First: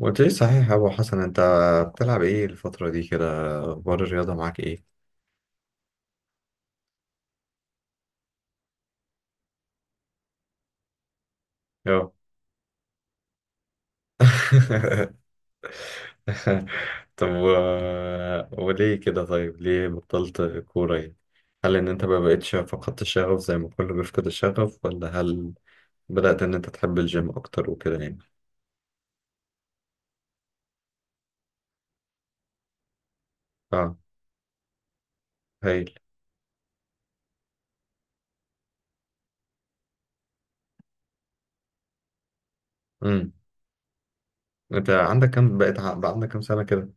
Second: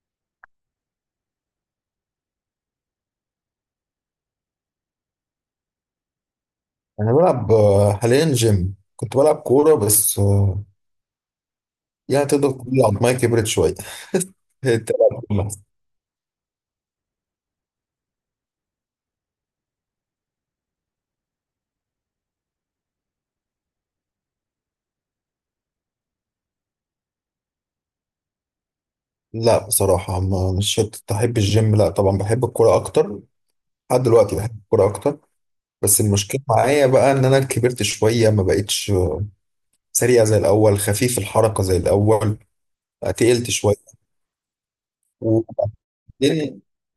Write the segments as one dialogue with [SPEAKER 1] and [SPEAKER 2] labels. [SPEAKER 1] قلت لي صحيح يا ابو حسن، انت بتلعب ايه الفترة دي كده؟ اخبار الرياضة معاك ايه؟
[SPEAKER 2] أنا بلعب حاليا جيم، كنت بلعب كورة بس
[SPEAKER 1] اه.
[SPEAKER 2] يعني تقدر تقول عظمايا كبرت شوية. تلعب كورة.
[SPEAKER 1] طب، وليه كده طيب؟ ليه بطلت كورة يعني؟ هل ان انت ما بقتش فقدت الشغف زي ما كله بيفقد الشغف، ولا هل بدأت ان انت تحب الجيم اكتر وكده يعني؟
[SPEAKER 2] لا بصراحة مش شرط أحب الجيم، لا طبعا بحب الكورة أكتر
[SPEAKER 1] اه،
[SPEAKER 2] لحد دلوقتي، بحب الكورة أكتر.
[SPEAKER 1] هايل.
[SPEAKER 2] بس المشكلة معايا بقى إن أنا كبرت شوية، ما بقتش سريع زي الأول، خفيف الحركة زي الأول، بقى
[SPEAKER 1] امم.
[SPEAKER 2] تقلت شوية.
[SPEAKER 1] انت عندك كام بقى عندك كام
[SPEAKER 2] وبعدين
[SPEAKER 1] سنة كده؟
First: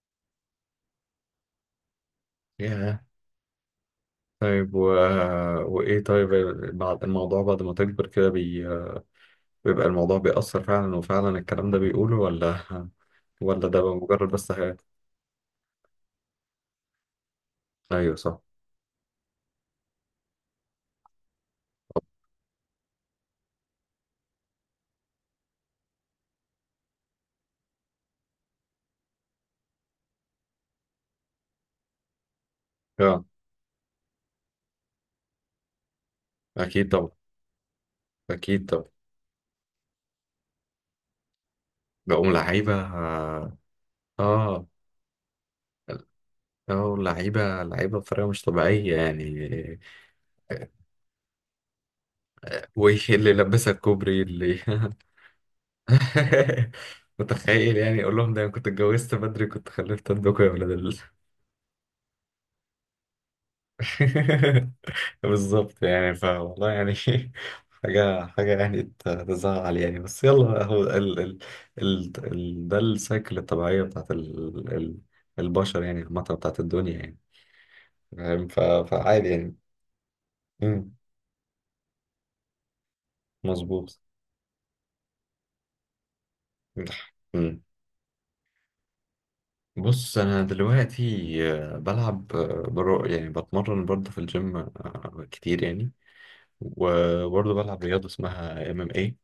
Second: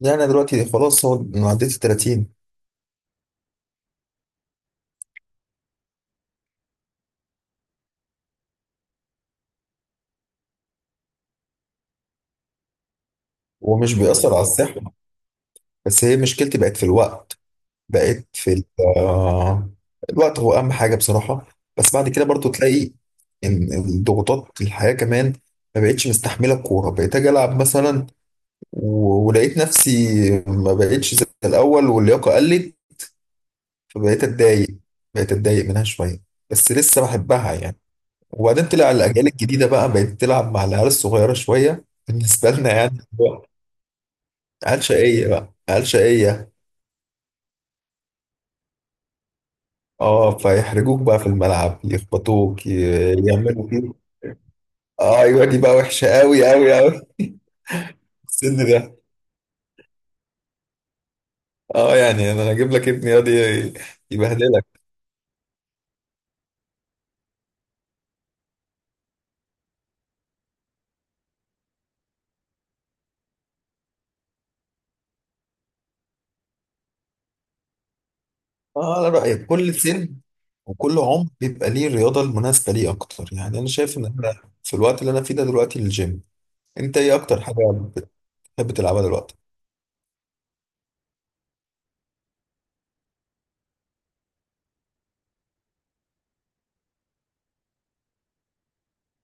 [SPEAKER 2] يعني أنا دلوقتي خلاص، هو أنا عديت ال 30
[SPEAKER 1] ياه. طيب، وايه طيب، بعد الموضوع، بعد ما تكبر كده بيبقى الموضوع بيأثر فعلا وفعلا الكلام ده بيقوله، ولا ده
[SPEAKER 2] ومش
[SPEAKER 1] بقى مجرد
[SPEAKER 2] بيأثر على
[SPEAKER 1] بس خيال؟
[SPEAKER 2] الصحة. بس هي مشكلتي بقت في الوقت،
[SPEAKER 1] ايوه
[SPEAKER 2] بقيت
[SPEAKER 1] صح.
[SPEAKER 2] في آه، الوقت هو اهم حاجه بصراحه. بس بعد كده برضو تلاقي ان الضغوطات الحياه كمان ما بقتش مستحمله الكوره، بقيت اجي العب مثلا ولقيت نفسي ما بقتش زي الاول واللياقه قلت،
[SPEAKER 1] اه.
[SPEAKER 2] فبقيت اتضايق، بقيت اتضايق منها شويه، بس
[SPEAKER 1] اكيد
[SPEAKER 2] لسه
[SPEAKER 1] طبعا،
[SPEAKER 2] بحبها يعني. وبعدين
[SPEAKER 1] اكيد طبعا.
[SPEAKER 2] طلع الاجيال الجديده بقى، بقت تلعب مع العيال الصغيره شويه
[SPEAKER 1] بقوا
[SPEAKER 2] بالنسبه لنا،
[SPEAKER 1] لعيبه.
[SPEAKER 2] يعني هو
[SPEAKER 1] اه.
[SPEAKER 2] عيال شقيه بقى، عيال شقيه.
[SPEAKER 1] اه، لعيبه لعيبه بطريقه مش طبيعيه يعني.
[SPEAKER 2] اه فيحرجوك بقى في الملعب، يخبطوك
[SPEAKER 1] واللي لبسها
[SPEAKER 2] يعملوا.
[SPEAKER 1] الكوبري اللي...
[SPEAKER 2] اه ايوه دي بقى وحشه قوي قوي قوي.
[SPEAKER 1] متخيل يعني؟ اقول لهم ده انا
[SPEAKER 2] السن
[SPEAKER 1] كنت
[SPEAKER 2] ده،
[SPEAKER 1] اتجوزت بدري، كنت خلفت عندكم يا ولاد ال...
[SPEAKER 2] اه يعني انا اجيب لك ابني يقعد يبهدلك.
[SPEAKER 1] بالظبط يعني، فوالله يعني. حاجة حاجة يعني تزعل يعني، بس يلا بقى، هو ال ال ال ال ده السايكل الطبيعية بتاعت ال ال البشر يعني، عامة بتاعت الدنيا يعني، فاهم؟
[SPEAKER 2] اه انا
[SPEAKER 1] فعادي
[SPEAKER 2] رايي
[SPEAKER 1] يعني.
[SPEAKER 2] كل سن
[SPEAKER 1] مم.
[SPEAKER 2] وكل عمر بيبقى ليه الرياضه المناسبه ليه اكتر، يعني انا
[SPEAKER 1] مظبوط.
[SPEAKER 2] شايف ان انا في الوقت اللي انا فيه ده دلوقتي الجيم. انت ايه اكتر حاجه
[SPEAKER 1] مم.
[SPEAKER 2] بتحب تلعبها دلوقتي؟
[SPEAKER 1] بص، أنا دلوقتي بلعب، برو يعني بتمرن برضه في الجيم كتير يعني، وبرضه بلعب رياضة اسمها MMA.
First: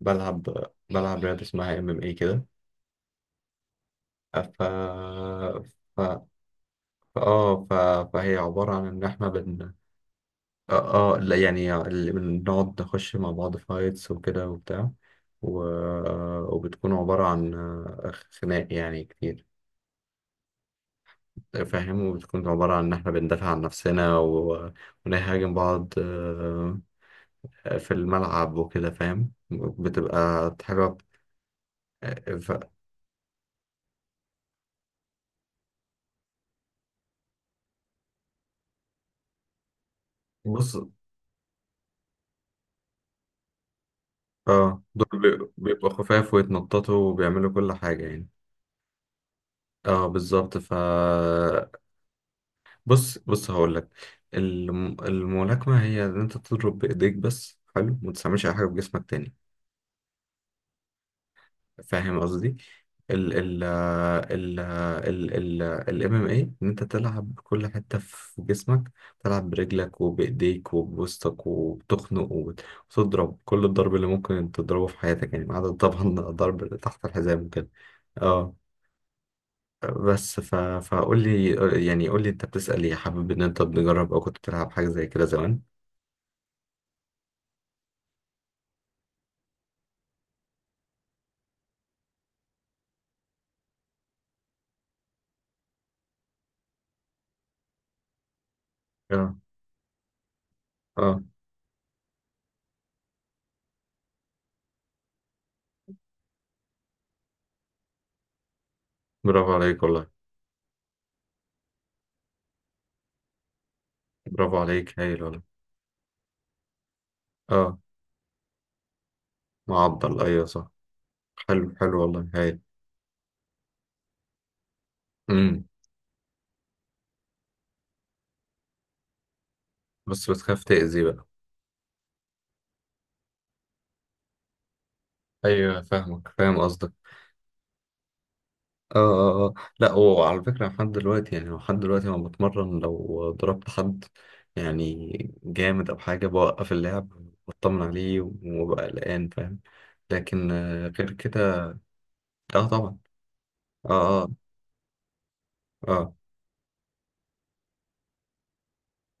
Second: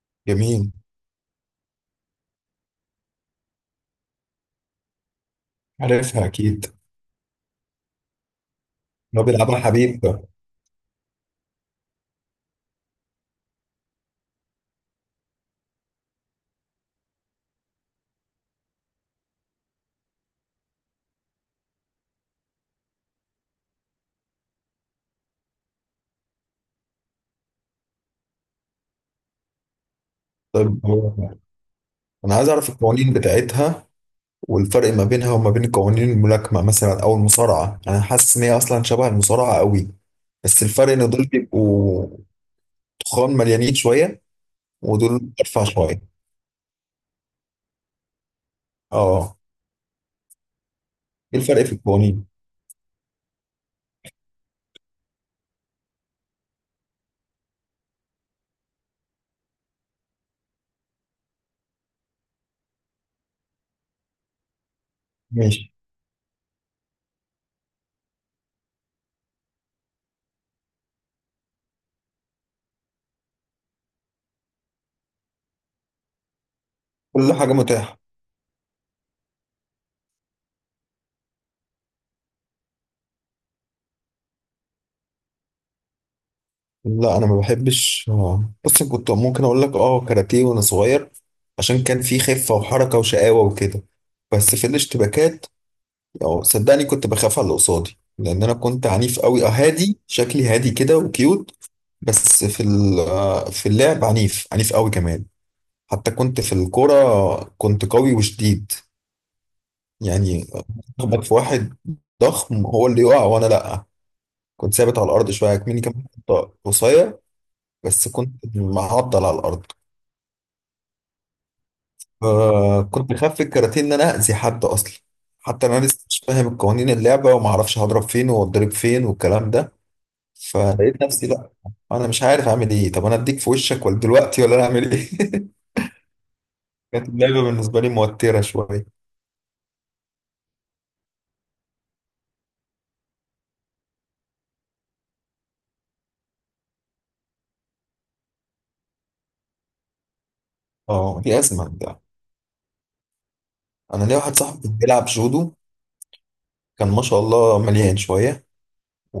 [SPEAKER 1] بلعب
[SPEAKER 2] جميل،
[SPEAKER 1] بلعب رياضة اسمها ام ام اي كده. ف
[SPEAKER 2] عارفها
[SPEAKER 1] ف
[SPEAKER 2] اكيد،
[SPEAKER 1] اه ف... فهي عبارة عن إن
[SPEAKER 2] لو
[SPEAKER 1] إحنا
[SPEAKER 2] بيلعبها
[SPEAKER 1] بن...
[SPEAKER 2] حبيب.
[SPEAKER 1] اه، لا يعني، اللي بنقعد نخش مع بعض فايتس وكده وبتاع، و... وبتكون عبارة عن خناق يعني كتير، فاهم؟ وبتكون عبارة عن إن إحنا بندافع عن نفسنا، ونهاجم بعض في الملعب وكده، فاهم؟ بتبقى
[SPEAKER 2] طب
[SPEAKER 1] حاجة.
[SPEAKER 2] هو- انا عايز
[SPEAKER 1] ف...
[SPEAKER 2] اعرف القوانين بتاعتها والفرق ما بينها وما بين قوانين الملاكمة مثلا أو المصارعة. أنا حاسس إن هي أصلا شبه المصارعة قوي، بس
[SPEAKER 1] بص،
[SPEAKER 2] الفرق إن دول بيبقوا تخان مليانين شوية
[SPEAKER 1] اه، دول
[SPEAKER 2] ودول أرفع
[SPEAKER 1] بيبقوا
[SPEAKER 2] شوية.
[SPEAKER 1] خفاف ويتنططوا وبيعملوا كل حاجة يعني.
[SPEAKER 2] أه،
[SPEAKER 1] اه بالظبط.
[SPEAKER 2] إيه الفرق في القوانين؟
[SPEAKER 1] بص بص، هقول لك. الملاكمه هي ان انت تضرب بايديك بس، حلو؟ ما تستعملش اي حاجه بجسمك تاني، فاهم قصدي؟ ال ال ال ال ال
[SPEAKER 2] ماشي.
[SPEAKER 1] الـMMA ان انت تلعب بكل حته في جسمك، تلعب برجلك وبايديك وبوسطك وبتخنق وتضرب كل الضرب اللي ممكن تضربه في حياتك يعني، ما عدا طبعا الضرب اللي تحت
[SPEAKER 2] كل
[SPEAKER 1] الحزام
[SPEAKER 2] حاجة
[SPEAKER 1] وكده.
[SPEAKER 2] متاحة.
[SPEAKER 1] آه. بس فقول لي يعني، قول لي، انت بتسأل ايه؟ حابب ان انت تجرب او كنت بتلعب حاجة زي كده زمان؟
[SPEAKER 2] لا أنا ما بحبش. بص كنت ممكن أقول لك أه كاراتيه وأنا صغير، عشان كان في خفة وحركة وشقاوة وكده. بس في الاشتباكات أو صدقني كنت بخاف على اللي قصادي، لأن أنا كنت عنيف
[SPEAKER 1] اه،
[SPEAKER 2] قوي. أه هادي شكلي، هادي كده
[SPEAKER 1] اه.
[SPEAKER 2] وكيوت، بس في في اللعب عنيف، عنيف قوي كمان. حتى كنت في الكورة كنت قوي وشديد،
[SPEAKER 1] برافو عليك والله.
[SPEAKER 2] يعني اخبط في واحد ضخم هو اللي يقع وانا لا،
[SPEAKER 1] برافو
[SPEAKER 2] كنت
[SPEAKER 1] عليك،
[SPEAKER 2] ثابت على
[SPEAKER 1] هايل
[SPEAKER 2] الارض.
[SPEAKER 1] والله.
[SPEAKER 2] شويه مني كمان كنت قصير،
[SPEAKER 1] اه.
[SPEAKER 2] بس كنت معضل على الارض.
[SPEAKER 1] معضل، ايوه صح. حلو حلو والله، هايل.
[SPEAKER 2] آه كنت خاف في الكاراتيه ان انا اذي حد اصلا،
[SPEAKER 1] امم.
[SPEAKER 2] حتى انا لسه مش فاهم قوانين اللعبه وما اعرفش هضرب فين واتضرب فين والكلام ده،
[SPEAKER 1] بس بتخاف
[SPEAKER 2] فلقيت
[SPEAKER 1] تأذي بقى.
[SPEAKER 2] نفسي لا انا مش عارف اعمل ايه، طب انا اديك في وشك ولا دلوقتي، ولا انا اعمل ايه؟
[SPEAKER 1] ايوه، فاهمك، فاهم قصدك.
[SPEAKER 2] كانت اللعبة بالنسبة لي موترة
[SPEAKER 1] اه،
[SPEAKER 2] شوية.
[SPEAKER 1] اه، اه. لا، وعلى فكرة، لحد دلوقتي يعني، لحد دلوقتي لما بتمرن لو ضربت حد يعني جامد او حاجة بوقف اللعب واطمن عليه وببقى قلقان، فاهم؟ لكن غير
[SPEAKER 2] اه دي
[SPEAKER 1] كده.
[SPEAKER 2] أزمة ده.
[SPEAKER 1] اه طبعا.
[SPEAKER 2] أنا ليا
[SPEAKER 1] اه، اه،
[SPEAKER 2] واحد صاحبي بيلعب جودو،
[SPEAKER 1] اه.
[SPEAKER 2] كان ما شاء الله مليان شوية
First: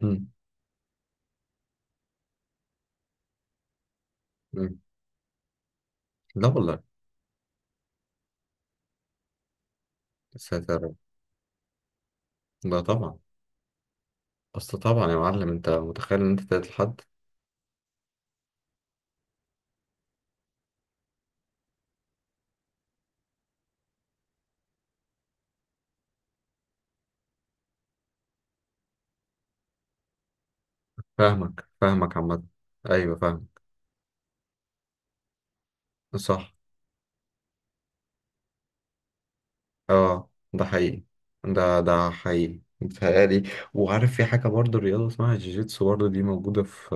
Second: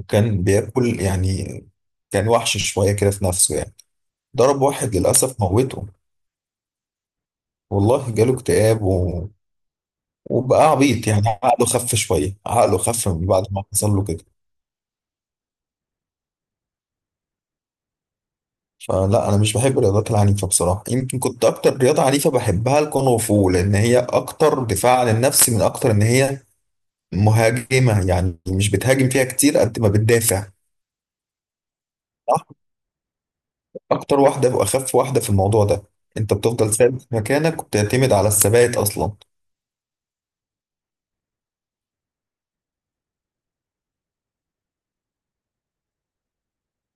[SPEAKER 1] مم.
[SPEAKER 2] بياكل يعني، كان وحش شوية كده في نفسه يعني، ضرب
[SPEAKER 1] مم.
[SPEAKER 2] واحد للأسف موته.
[SPEAKER 1] لا والله.
[SPEAKER 2] والله جاله اكتئاب و...
[SPEAKER 1] يا
[SPEAKER 2] وبقى
[SPEAKER 1] ساتر يا رب.
[SPEAKER 2] عبيط يعني، عقله خف شوية، عقله
[SPEAKER 1] لا
[SPEAKER 2] خف
[SPEAKER 1] طبعا.
[SPEAKER 2] من بعد ما حصل له كده.
[SPEAKER 1] اصل طبعا يا معلم، انت متخيل ان انت تقتل حد؟
[SPEAKER 2] فلا أنا مش بحب الرياضات العنيفة بصراحة. يمكن كنت أكتر رياضة عنيفة بحبها الكونغ فو، لأن هي أكتر دفاع عن النفس من أكتر إن هي مهاجمة، يعني مش بتهاجم فيها كتير قد ما بتدافع،
[SPEAKER 1] فاهمك فاهمك عامة.
[SPEAKER 2] صح؟
[SPEAKER 1] ايوه، فاهم.
[SPEAKER 2] أكتر واحدة وأخف واحدة في الموضوع ده، أنت
[SPEAKER 1] صح.
[SPEAKER 2] بتفضل ثابت في مكانك وبتعتمد على الثبات أصلا.
[SPEAKER 1] اه، ده حقيقي. ده حقيقي متهيألي. وعارف، في حاجة برضه رياضة اسمها جيجيتسو برضه، دي موجودة في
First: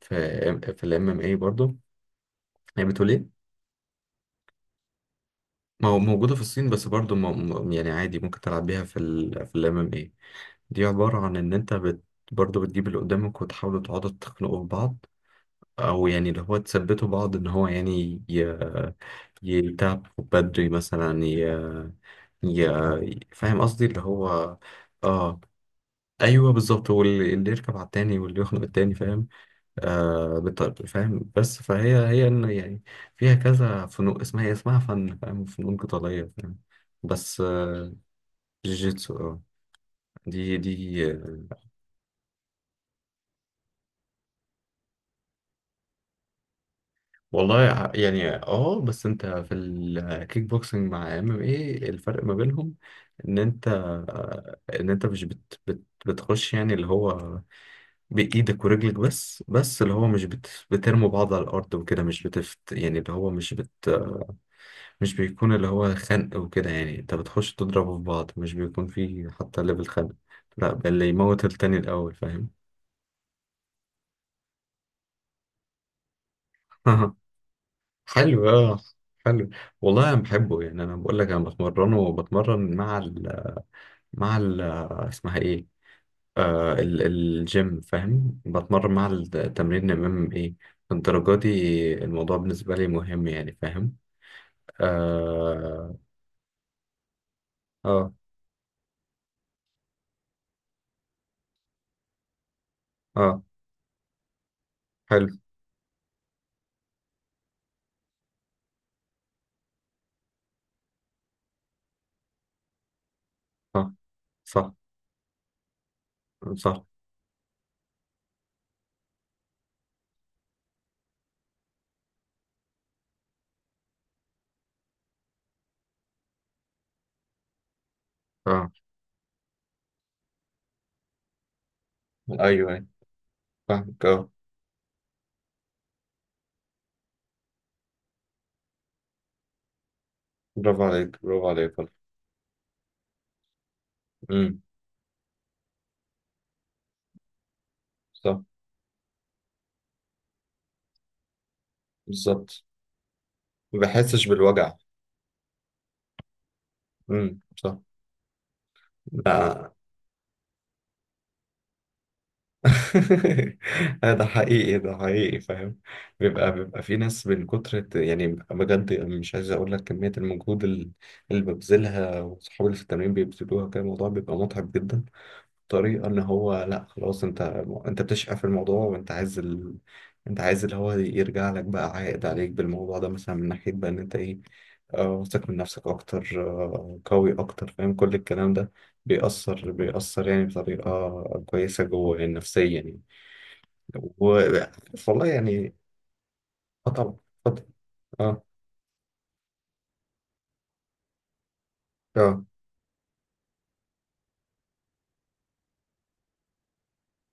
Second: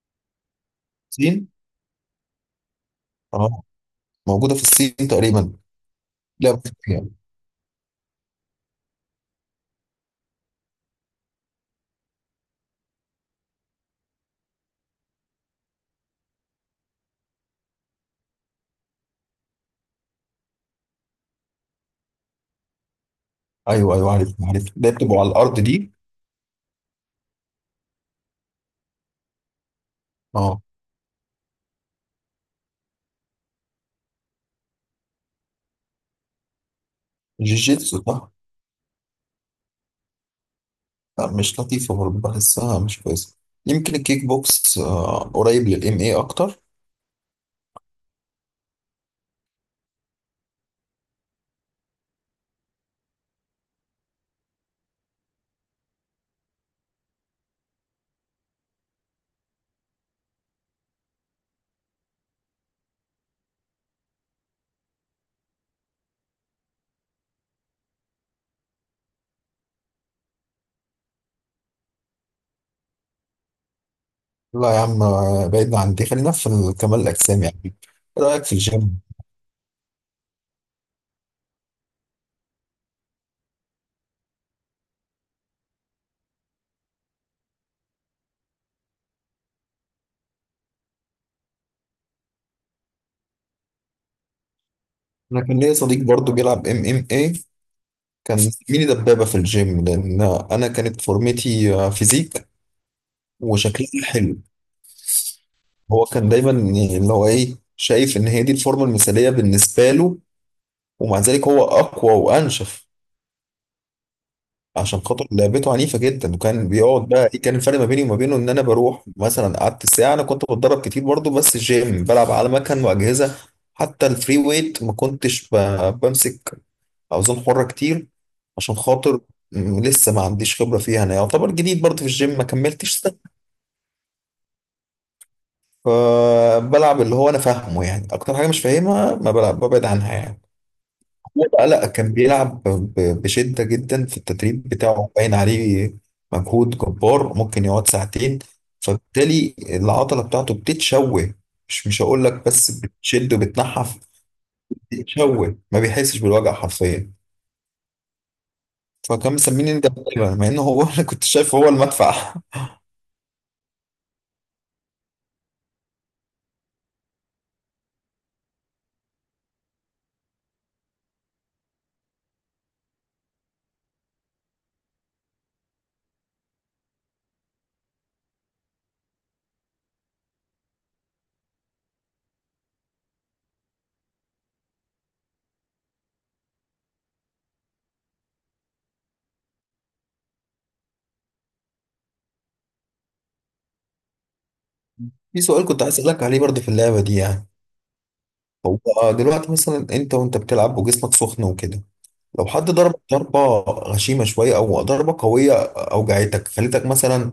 [SPEAKER 1] في الـMMA
[SPEAKER 2] الصين.
[SPEAKER 1] برضه. هي بتقول ايه؟
[SPEAKER 2] أه موجودة في الصين تقريبا.
[SPEAKER 1] موجودة في
[SPEAKER 2] لا
[SPEAKER 1] الصين،
[SPEAKER 2] مش
[SPEAKER 1] بس
[SPEAKER 2] يعني.
[SPEAKER 1] برضه يعني عادي ممكن تلعب بيها في في الـMMA. دي عبارة عن إن أنت برضه بتجيب اللي قدامك وتحاولوا تقعدوا تخنقوا في بعض، أو يعني اللي هو تثبتوا بعض إن هو يعني يتعب بدري مثلا، ي... فاهم قصدي
[SPEAKER 2] أيوه
[SPEAKER 1] اللي
[SPEAKER 2] أيوه عارف
[SPEAKER 1] هو.
[SPEAKER 2] عارف، ده بتبقوا على
[SPEAKER 1] آه،
[SPEAKER 2] الأرض دي.
[SPEAKER 1] أيوه، بالظبط. واللي اللي يركب على التاني واللي يخنق التاني، فاهم؟ آه
[SPEAKER 2] أه
[SPEAKER 1] فاهم، بس فهي إن يعني فيها كذا فنون، اسمها، هي اسمها فن، فاهم؟ فنون قتالية فاهم. بس
[SPEAKER 2] جيجيتسو صح.
[SPEAKER 1] جيجيتسو آه. دي.
[SPEAKER 2] لا، مش لطيفة برضه، بحسها مش كويسة. يمكن الكيك بوكس قريب للإم إيه أكتر.
[SPEAKER 1] والله، يعني اه، بس انت في الكيك بوكسنج مع MM، ايه الفرق ما بينهم؟ ان انت ان انت مش بت بت بتخش يعني اللي هو بايدك ورجلك بس اللي هو مش بترموا بعض على الارض وكده، مش بتفت يعني اللي هو مش بيكون اللي هو خنق وكده يعني، انت بتخش تضربوا في بعض، مش بيكون في حتى ليفل خنق، لا بل اللي يموت التاني الاول، فاهم؟
[SPEAKER 2] لا يا عم بعيدنا عن دي، خلينا في كمال الأجسام، يعني إيه رأيك
[SPEAKER 1] حلو
[SPEAKER 2] في
[SPEAKER 1] اه.
[SPEAKER 2] الجيم؟
[SPEAKER 1] حلو. والله انا بحبه يعني، انا بقول لك انا بتمرنه وبتمرن مع اسمها ايه، ال الجيم، فاهم؟ بتمرن مع التمرين امام ايه الدرجة دي، الموضوع بالنسبة لي مهم يعني، فاهم؟
[SPEAKER 2] أنا كان ليا
[SPEAKER 1] اه،
[SPEAKER 2] صديق برضه بيلعب إم إم إيه،
[SPEAKER 1] اه،
[SPEAKER 2] كان زميلي دبابة في الجيم، لأن أنا كانت فورمتي فيزيك
[SPEAKER 1] اه.
[SPEAKER 2] وشكلي حلو.
[SPEAKER 1] حلو
[SPEAKER 2] هو كان دايما يعني اللي هو إيه، شايف إن هي دي الفورمة المثالية بالنسبة له، ومع ذلك هو أقوى وأنشف
[SPEAKER 1] اه. صح،
[SPEAKER 2] عشان خاطر لعبته عنيفة جدا. وكان
[SPEAKER 1] صح.
[SPEAKER 2] بيقعد بقى، إيه كان الفرق ما بيني وما بينه، إن أنا بروح مثلا قعدت ساعة، أنا كنت بتدرب كتير برضه بس جيم، بلعب على مكن وأجهزة، حتى الفري ويت ما كنتش بمسك اوزان حرة كتير
[SPEAKER 1] اه،
[SPEAKER 2] عشان خاطر لسه ما عنديش خبرة فيها، انا يعتبر جديد برضه في الجيم، ما
[SPEAKER 1] ايوه، ايوه،
[SPEAKER 2] كملتش سنة،
[SPEAKER 1] فاهمك، اه.
[SPEAKER 2] فبلعب اللي هو انا فاهمه يعني، اكتر حاجة مش فاهمها ما بلعب، ببعد عنها يعني.
[SPEAKER 1] برافو عليك،
[SPEAKER 2] هو
[SPEAKER 1] برافو
[SPEAKER 2] بقى
[SPEAKER 1] عليك
[SPEAKER 2] لا،
[SPEAKER 1] والله.
[SPEAKER 2] كان بيلعب بشدة جدا في
[SPEAKER 1] امم
[SPEAKER 2] التدريب بتاعه، باين عليه مجهود جبار، ممكن يقعد ساعتين،
[SPEAKER 1] صح.
[SPEAKER 2] فبالتالي العضلة بتاعته بتتشوه، مش هقول لك
[SPEAKER 1] بالظبط،
[SPEAKER 2] بس بتشد
[SPEAKER 1] ما
[SPEAKER 2] وبتنحف،
[SPEAKER 1] بحسش بالوجع.
[SPEAKER 2] بتتشوه، ما بيحسش بالوجع حرفيا.
[SPEAKER 1] صح.
[SPEAKER 2] فكان
[SPEAKER 1] لا.
[SPEAKER 2] مسميني ده، مع ان هو انا كنت شايف هو المدفع.
[SPEAKER 1] ده حقيقي، ده حقيقي، فاهم؟ بيبقى في ناس من كتر، يعني بجد، مش عايز اقول لك كمية المجهود اللي ببذلها وصحابي اللي في التمرين بيبذلوها، كان الموضوع بيبقى متعب جدا. طريقة ان هو، لا خلاص، انت بتشقى في الموضوع وانت عايز انت عايز اللي هو يرجع لك بقى عائد عليك بالموضوع ده، مثلا من ناحية بقى ان انت ايه، واثق من نفسك اكتر، قوي اكتر، فاهم؟ كل الكلام ده بيأثر يعني بطريقة كويسة جوه يعني نفسيا يعني. و والله
[SPEAKER 2] في سؤال
[SPEAKER 1] يعني.
[SPEAKER 2] كنت عايز اسالك عليه برضه في
[SPEAKER 1] اه
[SPEAKER 2] اللعبه دي
[SPEAKER 1] طبعا،
[SPEAKER 2] يعني،
[SPEAKER 1] اتفضل. اه،
[SPEAKER 2] هو دلوقتي مثلا انت وانت بتلعب وجسمك سخن وكده،
[SPEAKER 1] اه.
[SPEAKER 2] لو حد ضربك ضربه غشيمه شويه او ضربه قويه، اوجعتك خليتك مثلا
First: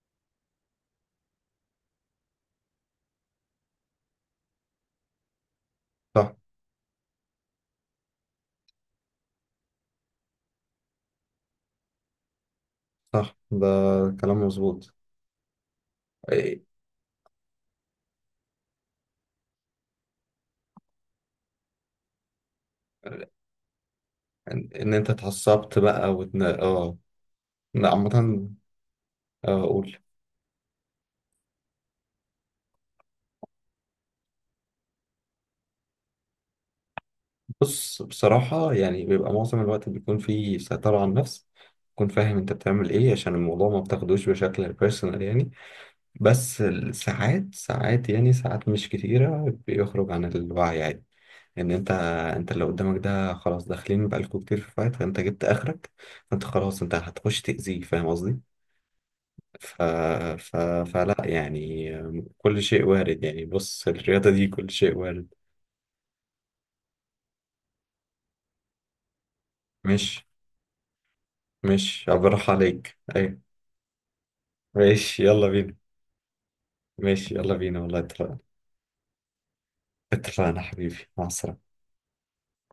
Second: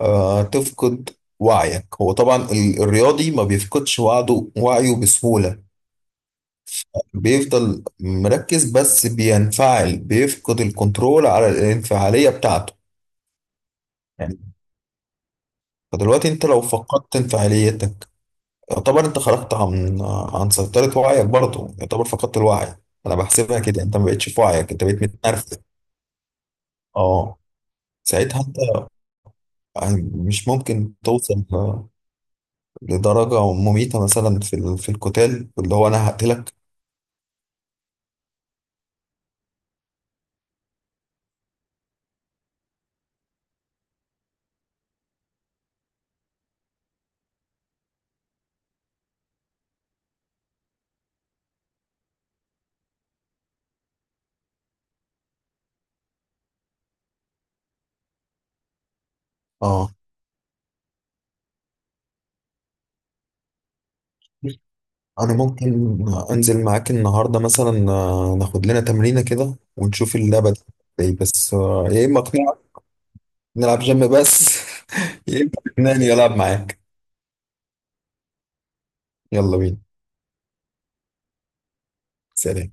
[SPEAKER 2] آه تفقد وعيك. هو طبعا الرياضي ما بيفقدش وعده، وعيه بسهوله،
[SPEAKER 1] صح،
[SPEAKER 2] بيفضل مركز، بس بينفعل، بيفقد الكنترول على الانفعاليه بتاعته
[SPEAKER 1] صح، ده كلام
[SPEAKER 2] يعني.
[SPEAKER 1] مظبوط.
[SPEAKER 2] فدلوقتي انت لو
[SPEAKER 1] إيه،
[SPEAKER 2] فقدت انفعاليتك، يعتبر انت خرجت عن عن سيطرة وعيك، برضه يعتبر فقدت الوعي. انا بحسبها كده، انت ما بقتش في وعيك، انت
[SPEAKER 1] إن
[SPEAKER 2] بقيت
[SPEAKER 1] انت
[SPEAKER 2] متنرفز.
[SPEAKER 1] اتعصبت بقى، اه.
[SPEAKER 2] اه
[SPEAKER 1] لا،
[SPEAKER 2] ساعتها
[SPEAKER 1] عامة
[SPEAKER 2] انت
[SPEAKER 1] اقول.
[SPEAKER 2] يعني، مش ممكن توصل لدرجة مميتة مثلا في في القتال اللي هو انا هقتلك؟
[SPEAKER 1] بص، بصراحة يعني، بيبقى معظم الوقت بيكون فيه سيطرة على النفس، تكون فاهم انت بتعمل ايه، عشان الموضوع ما بتاخدوش بشكل بيرسونال يعني. بس ساعات، ساعات يعني، ساعات مش كتيرة بيخرج عن الوعي عادي، ان انت انت اللي قدامك ده خلاص، داخلين بقالكوا كتير في فايت، فانت جبت اخرك، فانت خلاص انت هتخش تأذيه، فاهم قصدي؟ ف...
[SPEAKER 2] اه
[SPEAKER 1] ف... فلا يعني، كل شيء وارد يعني، بص الرياضة دي كل شيء وارد.
[SPEAKER 2] انا ممكن انزل معاك النهاردة مثلا ناخد لنا تمرينة كده ونشوف
[SPEAKER 1] مش
[SPEAKER 2] اللعبة دي. إيه، بس يا
[SPEAKER 1] مش
[SPEAKER 2] اما
[SPEAKER 1] أبرح
[SPEAKER 2] اقنعك
[SPEAKER 1] عليك، ايوه.
[SPEAKER 2] نلعب جيم بس،
[SPEAKER 1] ماشي،
[SPEAKER 2] يا
[SPEAKER 1] يلا
[SPEAKER 2] اما
[SPEAKER 1] بينا.
[SPEAKER 2] تقنعني العب معاك.
[SPEAKER 1] ماشي، يلا بينا والله، اتفقنا.
[SPEAKER 2] يلا بينا.
[SPEAKER 1] اتفقنا حبيبي، مع السلامة.
[SPEAKER 2] سلام.